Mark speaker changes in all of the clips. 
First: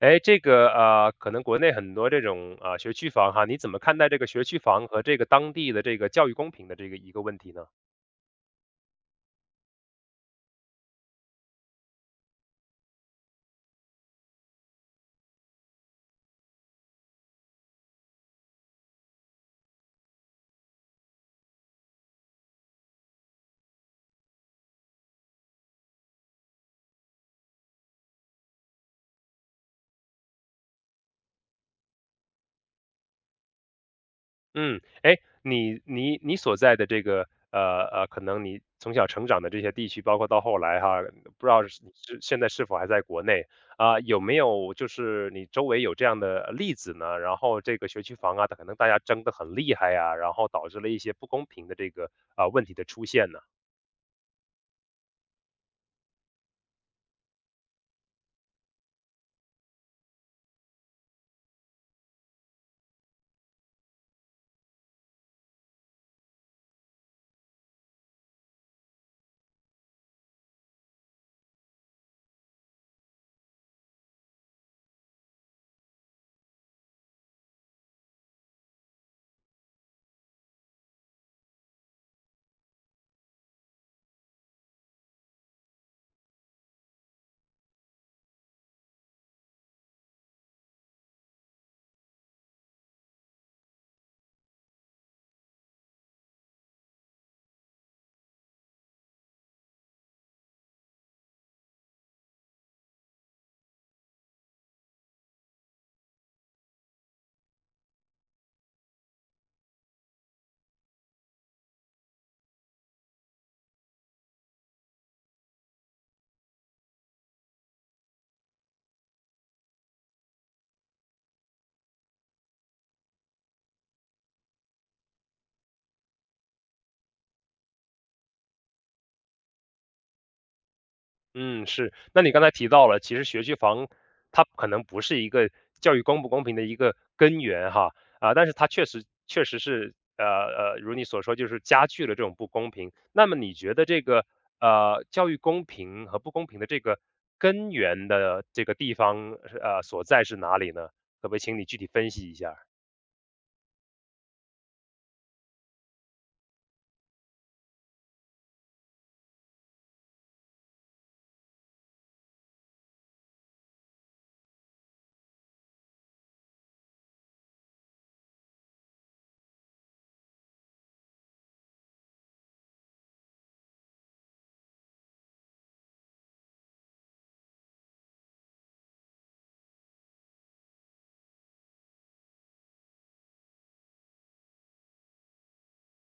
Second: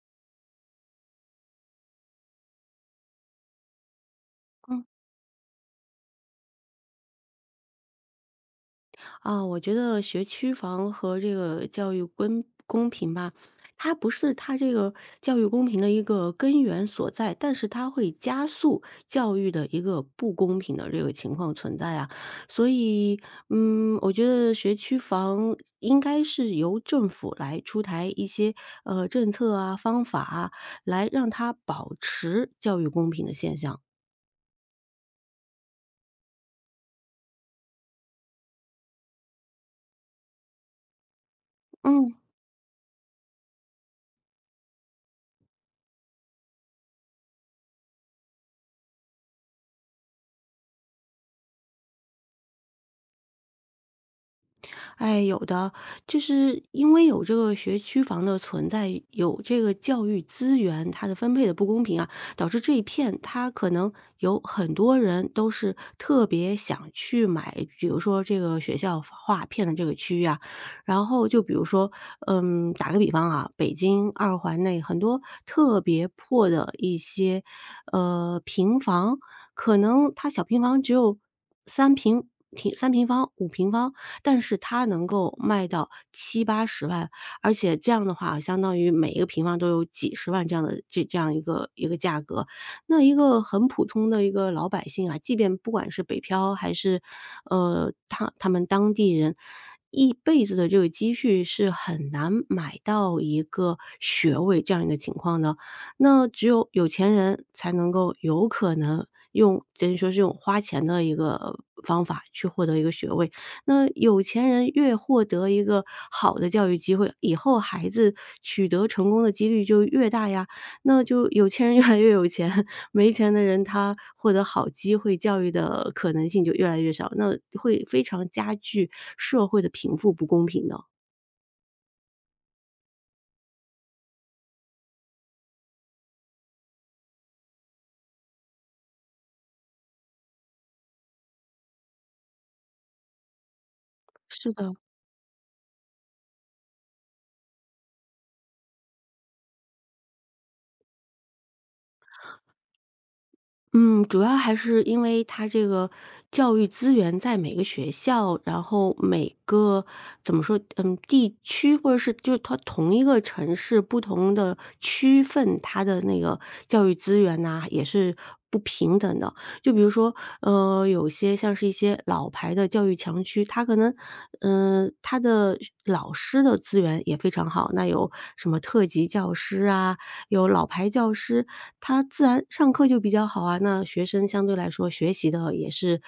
Speaker 1: 哎，这个可能国内很多这种学区房哈，你怎么看待这个学区
Speaker 2: 嗯，
Speaker 1: 房和这个当地的这个教育公平的这个一个问题呢？
Speaker 2: 啊，我觉得学区房和这个教育公平吧，它不是这个教育公平的一个根源所在，但是它会加速教育的一个不公平的这个情况存在啊。所以，我觉得学区房应该是由政府来出台一些政策啊、方法啊，来让它保持教育公平的现象。
Speaker 1: 嗯，哎，你所在的这个可能你从小成长的这些地区，包括到后来哈，不知道是你
Speaker 2: 嗯。
Speaker 1: 是现在是否还在国内啊，有没有就是你周围有这样的例子呢？然后这个学区房啊，可能大家争得很厉害呀，然后导致了一些不公平的这个啊问题的出现呢？
Speaker 2: 哎，有的，就是因为有这个学区房的存在，有这个教育资源，它的分配的不公平啊，导致这一片它可能有很多人都是特别想去买，比如说这个学校划片的这个区域啊，然后就比如说，打个比方啊，北京二环内很多特别破的一些，平房，可能它小平房只有三平3平方、5平方。但是它能够卖到七八十万，而且这样的话，相当于每一个平方都有几十万这样的这样一个价格。那一个很普通的一个老百姓啊，即便不管是北漂还是，他们当地人，一辈子的这个积蓄是很难买到一个学位这样一个情况的。那只有有钱人才能够有可能用等于说是用花钱的一个方法去获得一个学位，那有钱人越获得一个好的教育机会，以后孩子取得成功的几率就越大呀。那就有钱人越来越有钱，没钱的人他获得好机会教育的可能性就越来越少，那会非常加剧社会的贫富不公平的。
Speaker 1: 嗯，是。那你刚才提到了，其实学区房它可能不是一个教育公不公平的一个根源哈，啊，但是它确实是，如你所说，就是加剧了这种不公平。那么你觉得这个
Speaker 2: 是的，
Speaker 1: 教育公平和不公平的这个根源的这个地方，所在是哪里呢？可不可以请你具体分析一下？
Speaker 2: 嗯，主要还是因为它这个教育资源在每个学校，然后每个怎么说，地区或者是就是它同一个城市不同的区分，它的那个教育资源呐、也是不平等的。就比如说，有些像是一些老牌的教育强区，它可能，它的老师的资源也非常好，那有什么特级教师啊，有老牌教师，他自然上课就比较好啊，那学生相对来说学习的也是，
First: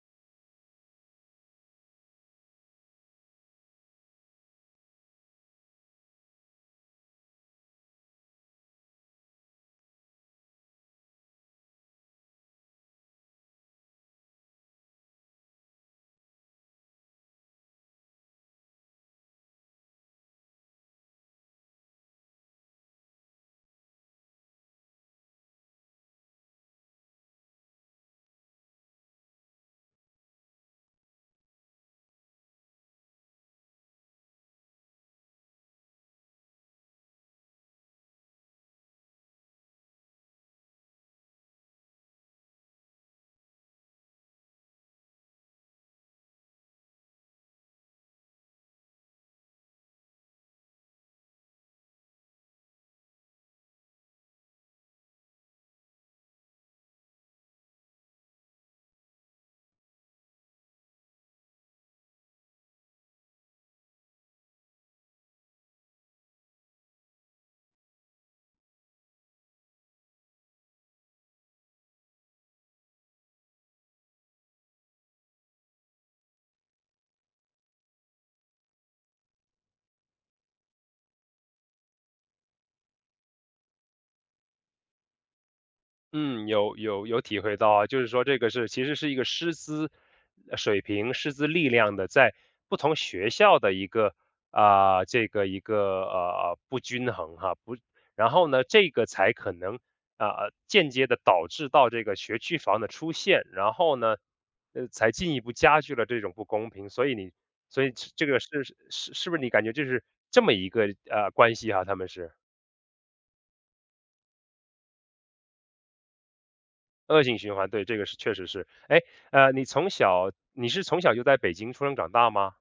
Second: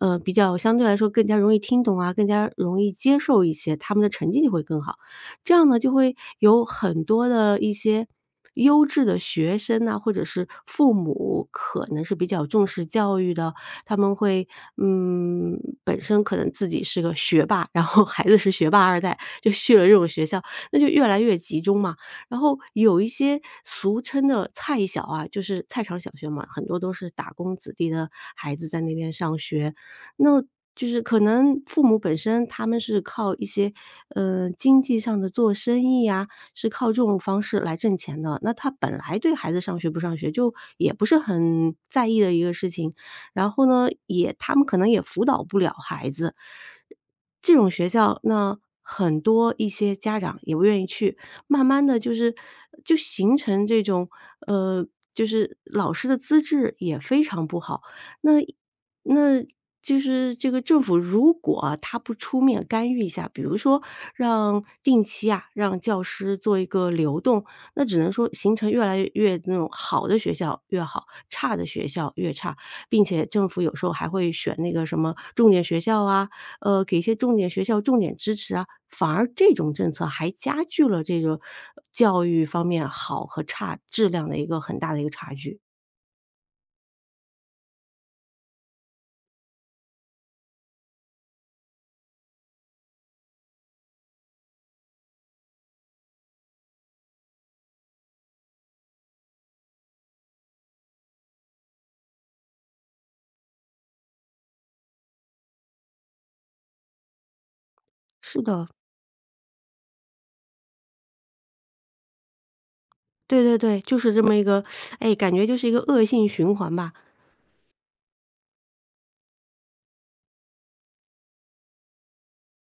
Speaker 2: 比较相对来说更加容易听懂啊，更加容易接受一些，他们的成绩就会更好。这样呢，就会有很多的一些优质的学生呐，或者是父母可能是比较重视教育的，他们会本身可能自己是个学霸，然后孩子是学霸二代，就去了这种学校，那就越来越集中嘛。然后有一些俗称的菜小啊，就是菜场小学嘛，很多都是打工子弟的孩子在那边上学。那就是可能父母本身他们是靠一些，经济上的做生意呀，是靠这种方式来挣钱的。那他本来对孩子上学不上学就也不是很在意的一个事情，然后呢，他们可能也辅导不了孩子。这种学校，那很多一些家长也不愿意去，慢慢的就形成这种，呃，就是老师的资质也非常不好。那那就是这个政府如果啊他不出面干预一下，比如说让定期啊，让教师做一个流动，那只能说形成越来越那种好的学校越好，差的学校越差。并且政府有时候还会选那个什么重点学校啊，给一些重点学校重点支持啊，反而这种政策还加剧了这个教育方面好和差质量的一个很大的一个差距。
Speaker 1: 嗯，有有有体会到啊，就是说这个是其实是一个师资水平、师资力量的在不同学校的一个啊、这个一个不均衡哈，不，然后呢这个才可能啊、间接的导致到这个学区房的出现，然后呢才进一步加剧了这种不公平，所以你所以这个
Speaker 2: 是
Speaker 1: 是
Speaker 2: 的，
Speaker 1: 是不是你感觉就是这么一个关系哈、他们是
Speaker 2: 对对对，就是这么一个，哎，感觉就是一个恶性循环吧。
Speaker 1: 恶性循环，对，这个是确实是。哎，你从小你是从小就在北京出生长大吗？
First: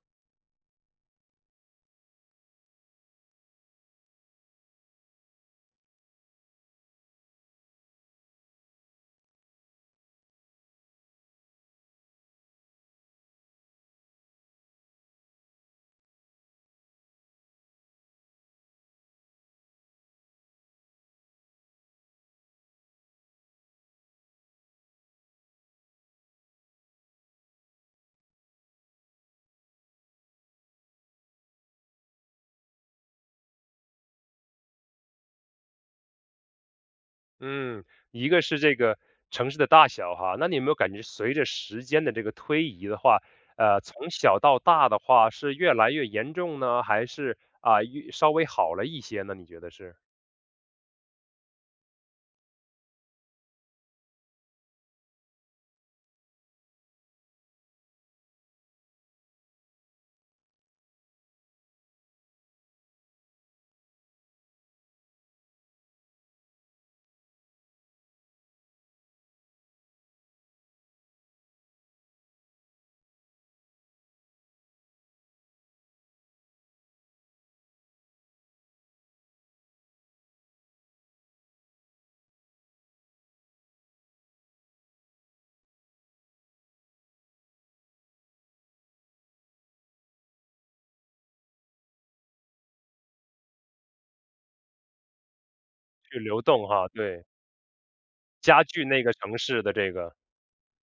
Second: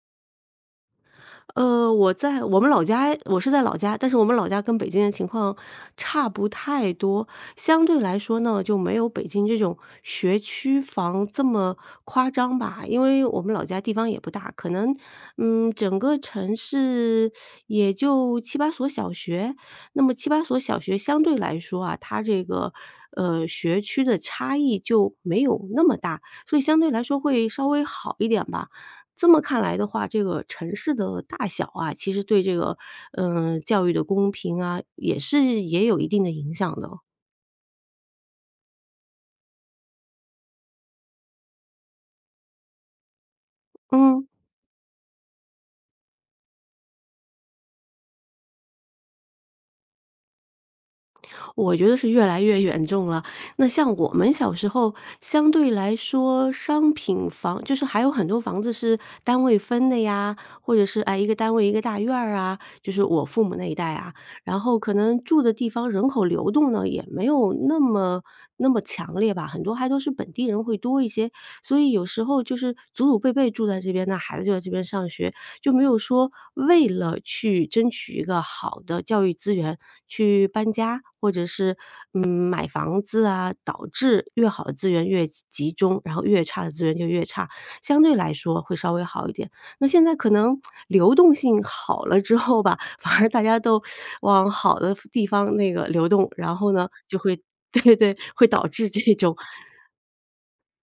Speaker 2: 我在我们老家我是在老家，但是我们老家跟北京的情况差不太多。相对来说呢，就没有北京这种学区房这么夸张吧，因为我们老家地方也不大，可能，整个城市也就七八所小学。那么七八所小学相对来说啊，它这个，学区的差异就没有那么大，所以相对来说会稍微好一点吧。这么看来的话，这个城市的大小啊，其实对这个，教育的公平啊，也是也有一定的影响的，
Speaker 1: 嗯，一个是这个城市的大小哈，那你有没有感觉随着时间的这个推移的话，从
Speaker 2: 嗯。
Speaker 1: 小到大的话是越来越严重呢，还是啊，越稍微好了一些呢？你觉得是？
Speaker 2: 我觉得是越来越严重了。那像我们小时候，相对来说，商品房就是还有很多房子是单位分的呀，或者是哎一个单位一个大院儿啊，就是我父母那一代啊，然后可能住的地方人口流动呢也没有那么强烈吧，很多还都是本地人会多一些，所以有时候就是祖祖辈辈住在这边，那孩子就在这边上学，就没有说为了去争取一个好的教育资源去搬家，或者是买房子啊，导致越好的资源越集中，然后越差的资源就越差，相对来说会稍微好一点。那现在可能流动性好了之后吧，反而大家都往好的地方那个流
Speaker 1: 去
Speaker 2: 动，
Speaker 1: 流
Speaker 2: 然
Speaker 1: 动
Speaker 2: 后呢
Speaker 1: 哈，
Speaker 2: 就
Speaker 1: 对，
Speaker 2: 会 对对，会
Speaker 1: 加
Speaker 2: 导
Speaker 1: 剧
Speaker 2: 致这
Speaker 1: 那个
Speaker 2: 种，
Speaker 1: 城市的这个。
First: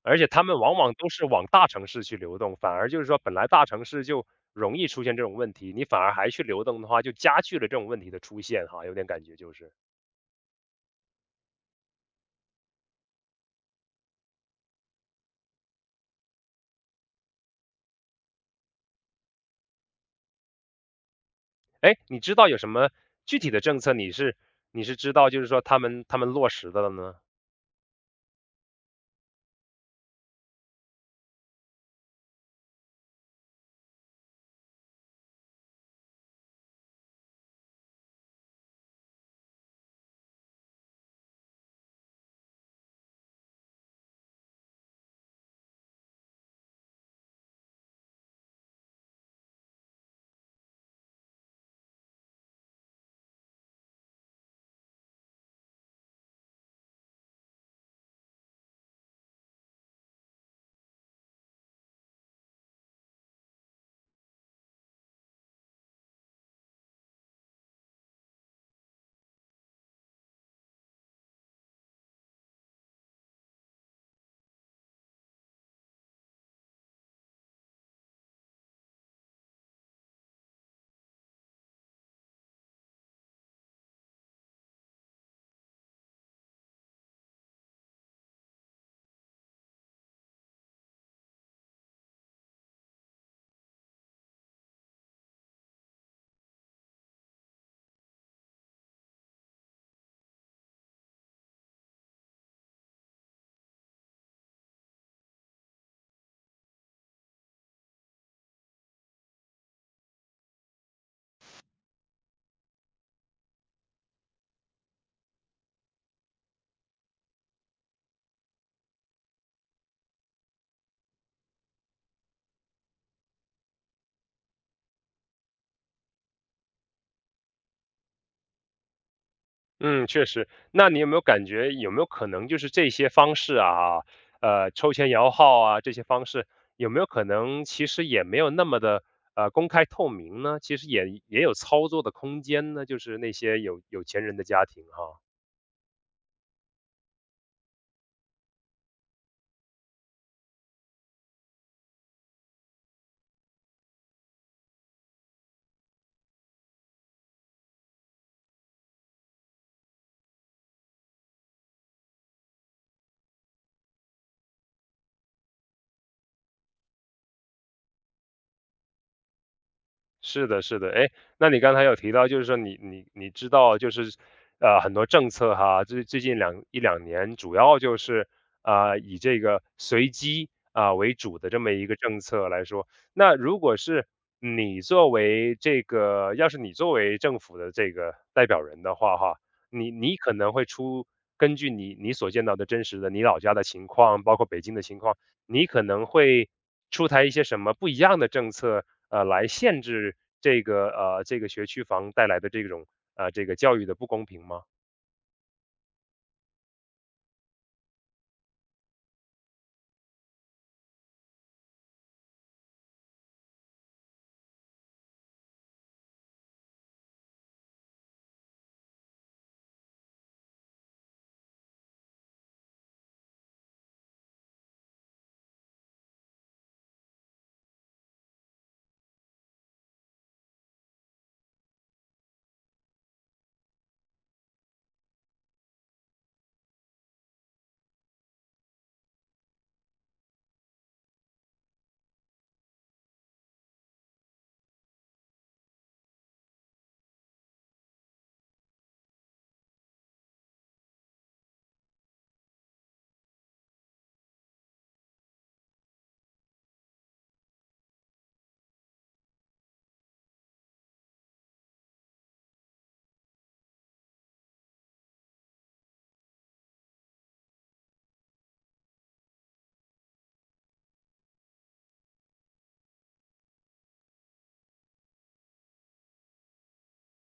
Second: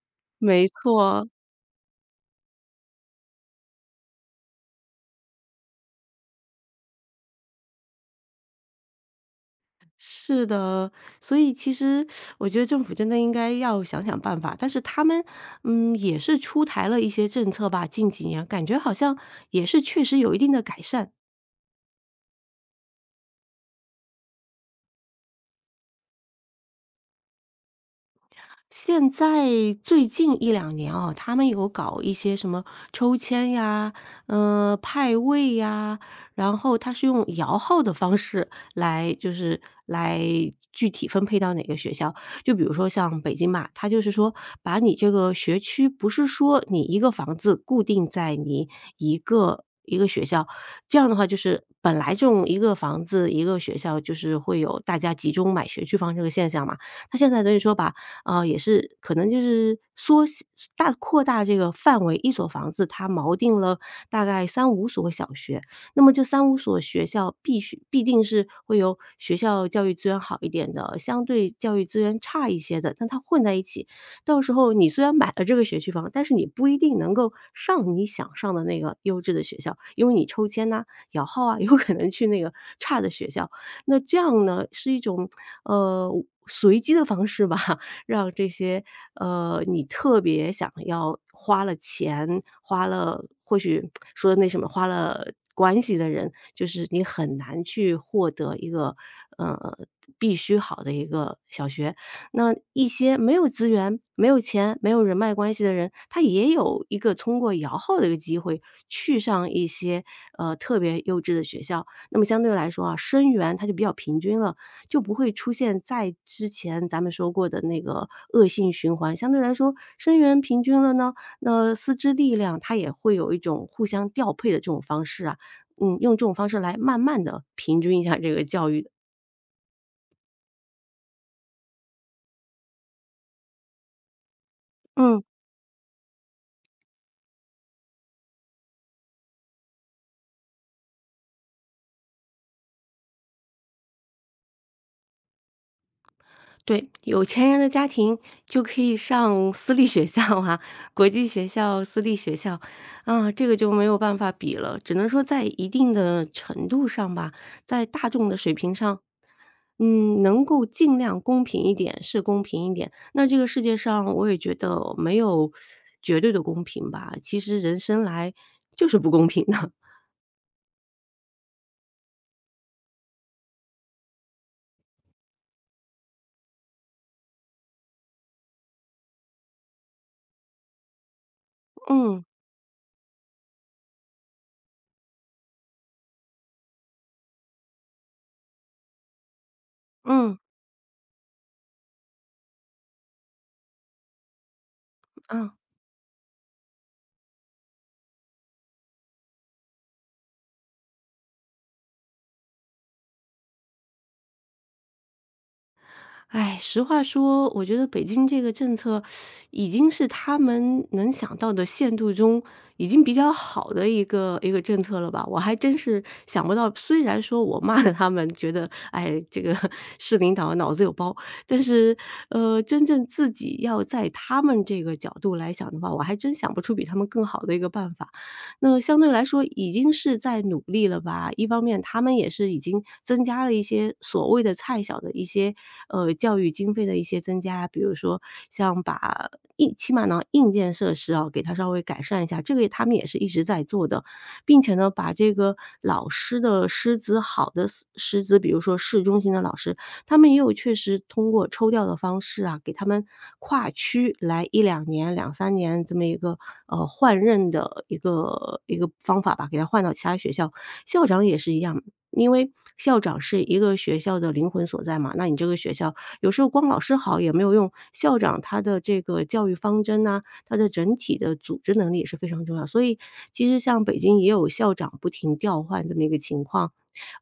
Speaker 1: 而且他们
Speaker 2: 没
Speaker 1: 往往都是
Speaker 2: 错，
Speaker 1: 往大城市去流动，反而就是说本来大城市就容易出现这种问题，你反而还去流动的话，就加剧了这种问题的出现哈，有点感觉就是。
Speaker 2: 是的，所以其实我觉得政府真的应该要想想办法，但是他们，也是出台了一些政策吧，近几年感觉好像也是确实有一定的改善，
Speaker 1: 哎，你知道有什么具体的政策你是你是知道就是说他们落实的了呢？
Speaker 2: 现在最近一两年啊，他们有搞一些什么抽签呀，派位呀，然后他是用摇号的方式来就是来具体分配到哪个学校。就比如说像北京吧，他就是说把你这个学区不是说你一个房子固定在你一个学校，这样的话就是本来这种一个房子一个学校就是会有大家集中买学区房这个现象嘛，他现在等于说把啊，也是可能就是缩小扩大这个范围，一所房子它锚定了大概三五所小学，那么这三五所学校必定是会有学校教育资源好一点的，相对教育资源差一些的，但它混在一起，到时候你虽然买了这个学区房，但是你不一定能够上你想上的那个优质的学校，因为你抽签呐、摇号啊，有可能去那个差的学校。那这样呢，是一种，呃，随机的方式吧，让这些，你特别想要花了钱，花了或许说那什么，花了关系的人，就是你很难去获得一个，呃，必须好的一个小学。那一些没有资源、没有钱、没有人脉关系的人，他也有一个通过摇号的一个机会去上一些，特别优质的学校。那么相对来说啊，生源它就比较平均了，就不会出现在之前咱们说过的那个恶性循环。相对来说，生源平均了呢，那师资力量它也会有一种互相调配的这种方式啊，用这种方式来慢慢的平均一下这个教育。
Speaker 1: 嗯，确实。那你有没有感觉有没有可能就是这些方式啊，抽签
Speaker 2: 嗯。
Speaker 1: 摇号啊这些方式，有没有可能其实也没有那么的公开透明呢？其实也有操作的空间呢，就是那些有有钱人的家庭哈。
Speaker 2: 对，有钱人的家庭就可以上私立学校啊，国际学校、私立学校，啊，这个就没有办法比了，只能说在一定的程度上吧，在大众的水平上，能够尽量公平一点是公平一点。那这个世界上，我也觉得没有绝对的公平吧，其实人生来就是不公平的。
Speaker 1: 是的，是的，哎，那你刚才有提到，就是说你知道，就是很多政策哈，最最近两一两年，主要就是以这个随机啊、为主的这么一 个政
Speaker 2: 嗯
Speaker 1: 策来说，那如果是你作为这个，要是你作为政府的这个代表人的话哈，你可
Speaker 2: 嗯
Speaker 1: 能会出根据你所见到的真实的你老家的情况，包括北京的情况，
Speaker 2: 嗯。
Speaker 1: 你可能会出台一些什么不一样的政策？来限制这个这个学区房带来的这种这个教育的不公平吗？
Speaker 2: 哎，实话说，我觉得北京这个政策已经是他们能想到的限度中，已经比较好的一个政策了吧。我还真是想不到，虽然说我骂了他们，觉得哎，这个 市领导脑子有包，但是真正自己要在他们这个角度来想的话，我还真想不出比他们更好的一个办法。那相对来说已经是在努力了吧。一方面他们也是已经增加了一些所谓的菜小的一些，教育经费的一些增加，比如说像把硬起码呢，硬件设施啊，给它稍微改善一下，这个他们也是一直在做的。并且呢，把这个老师的师资好的师资，比如说市中心的老师，他们也有确实通过抽调的方式啊，给他们跨区来一两年、两三年这么一个，换任的一个方法吧，给他换到其他学校。校长也是一样，因为校长是一个学校的灵魂所在嘛，那你这个学校有时候光老师好也没有用，校长他的这个教育方针呐，他的整体的组织能力也是非常重要。所以其实像北京也有校长不停调换这么一个情况，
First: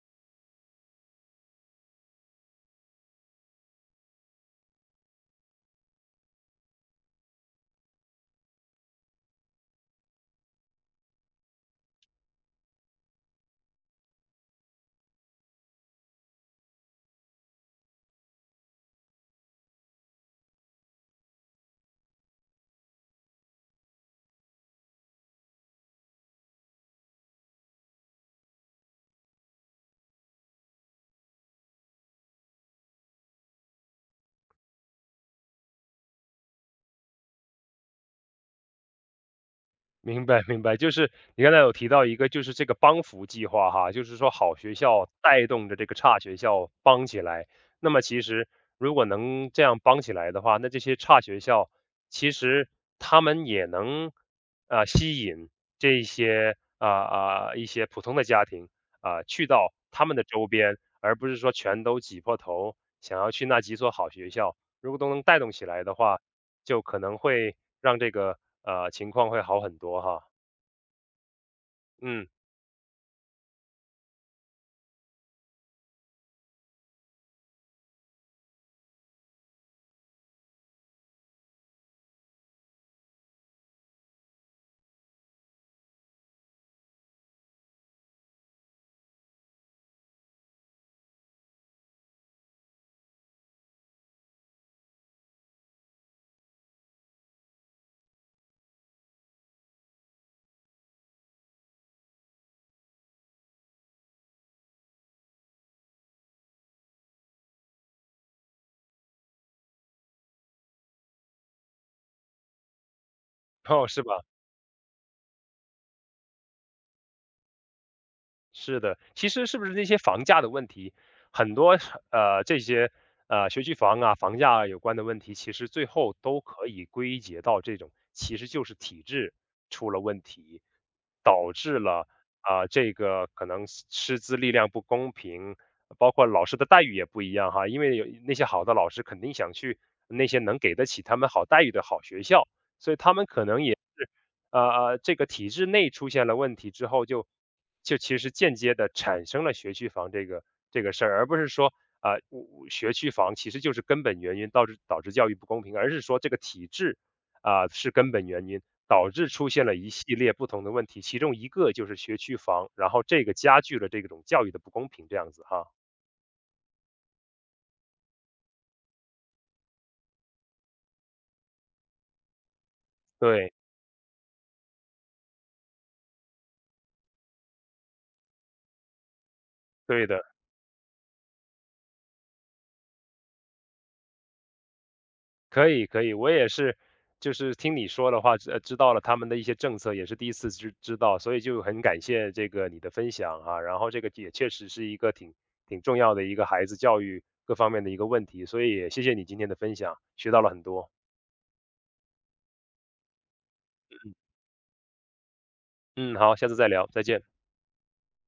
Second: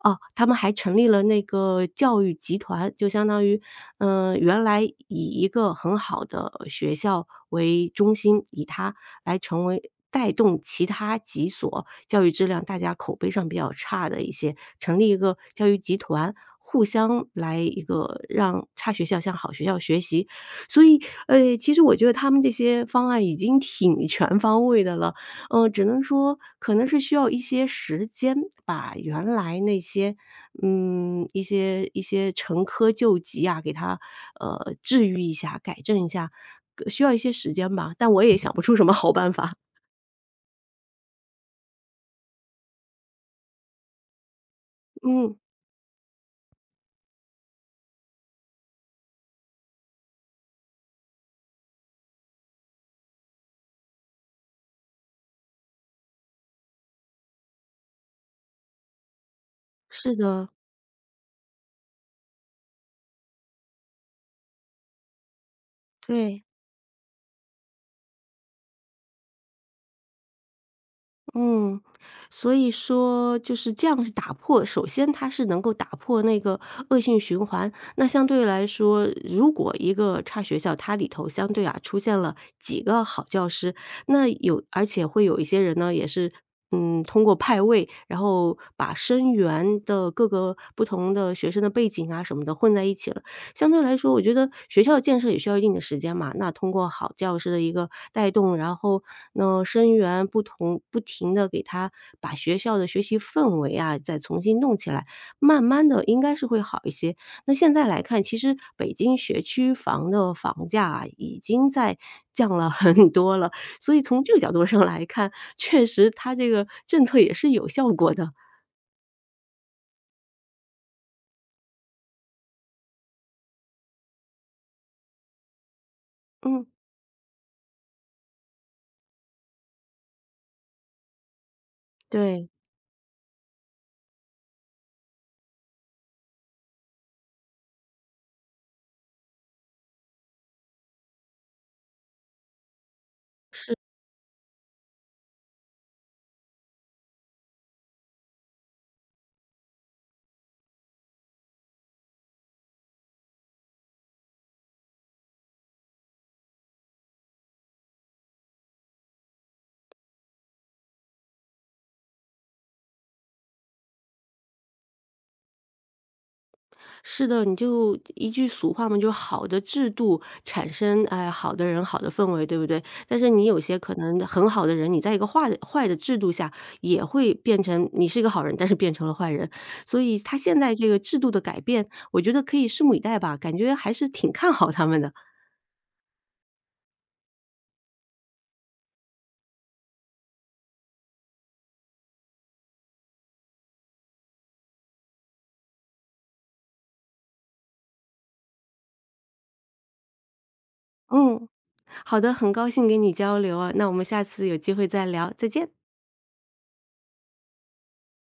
Speaker 2: 哦，他们还成立了那个教育集团，就相当于，嗯，原来以一个很好的学校为中心，以它来成为带动其他几所教育质量大家口碑上比较差的一些，成立一个教育集团，互相来一个让差学校向好学校学习。所以，其实我觉得他们这些方案已经挺全方位的了，只能说可能是需要一些时间，把原来那些，嗯，一些陈疴旧疾啊，给它，治愈一下，改正一下，需要一些时间吧，但我也想不出什么好办法。
Speaker 1: 明白明白，就是你刚才有提到一个，就是这个帮扶计划哈，就是说好学 校
Speaker 2: 嗯，
Speaker 1: 带动着这个差学校帮起来。那么其实如果能这样帮起来的话，那这些差学校其实他们也能啊、吸引这些一些普通的家庭啊、去到他
Speaker 2: 是
Speaker 1: 们的周
Speaker 2: 的，
Speaker 1: 边，而不是说全都挤破头想要去那几所好学校。如果都能带动起来的话，
Speaker 2: 对。
Speaker 1: 就可能会让这个情况会好很多哈。
Speaker 2: 嗯，
Speaker 1: 嗯，
Speaker 2: 所以说就是这样是打破首先它是能够打破那个恶性循环。那相对来说，如果一个差学校，它里头相对啊出现了几个好教师，那有而且会有一些人呢，也是，嗯，通过派位，然后把生源的各个不同的学生的背景啊什么的混在一起了。相对来说，我觉得学校建设也需要一定的时间嘛，那通过好教师的一个带动，然后呢，生源不同，不停的给他把学校的学习氛围啊，再重新弄起来，慢慢的应该是会好一些。那现在来看，其实北京学区房的房价啊，已经在降了 很多了，
Speaker 1: 哦，
Speaker 2: 所以
Speaker 1: 是吧？
Speaker 2: 从这个角度上来看，确实它这个政策也是有效果的。
Speaker 1: 是的，其实是不是那些房价的问题，很多这些学区房啊、房价有关的问题，其实最后都
Speaker 2: 嗯，
Speaker 1: 可以归结到这种，其实就是体制出了问题
Speaker 2: 对。
Speaker 1: 啊、这个可能师资力量不公平，包括老师的待遇也不一样哈，因为有那些好的老师肯定想去那些能给得起他们好待遇的好学校，所以他们可能也。这个体制内出现了问题之后就，就其实间接的产生了学区房这个这个事儿，而不是说啊、呃我我学区房其实就是根本原因导致教育不公平，而是说这个体制啊、是根本原因导致出现了一系列不同的问题，其中一个就是学区房，然后这个加剧了这种教育的不公平，这样子哈。
Speaker 2: 是的，你就一句俗话嘛，就好的制度产生，哎，好的人、好的氛围，对不对？但是你
Speaker 1: 对，
Speaker 2: 有些可能很好的人，你在一个坏的制度下，也会变成你是一个好人，但是变成了坏人。所
Speaker 1: 对
Speaker 2: 以
Speaker 1: 的。
Speaker 2: 他现在这个制度的改变，我觉得可以拭目以待吧，感觉还是挺看好他们的。
Speaker 1: 可以可以，我也是，就是听你说的话，知道了他们的一些政策，也是第一次知道，所以就很感谢这个你的分享啊。然后这个也确实是一个挺重要的一个孩子教育各方面的一个问题，所以也谢谢你今天的分享，学到了很多。
Speaker 2: 嗯，好的，很高兴跟你交流啊，那我们下次有机会再聊，再见。
Speaker 1: 嗯，好，下次再聊，再见。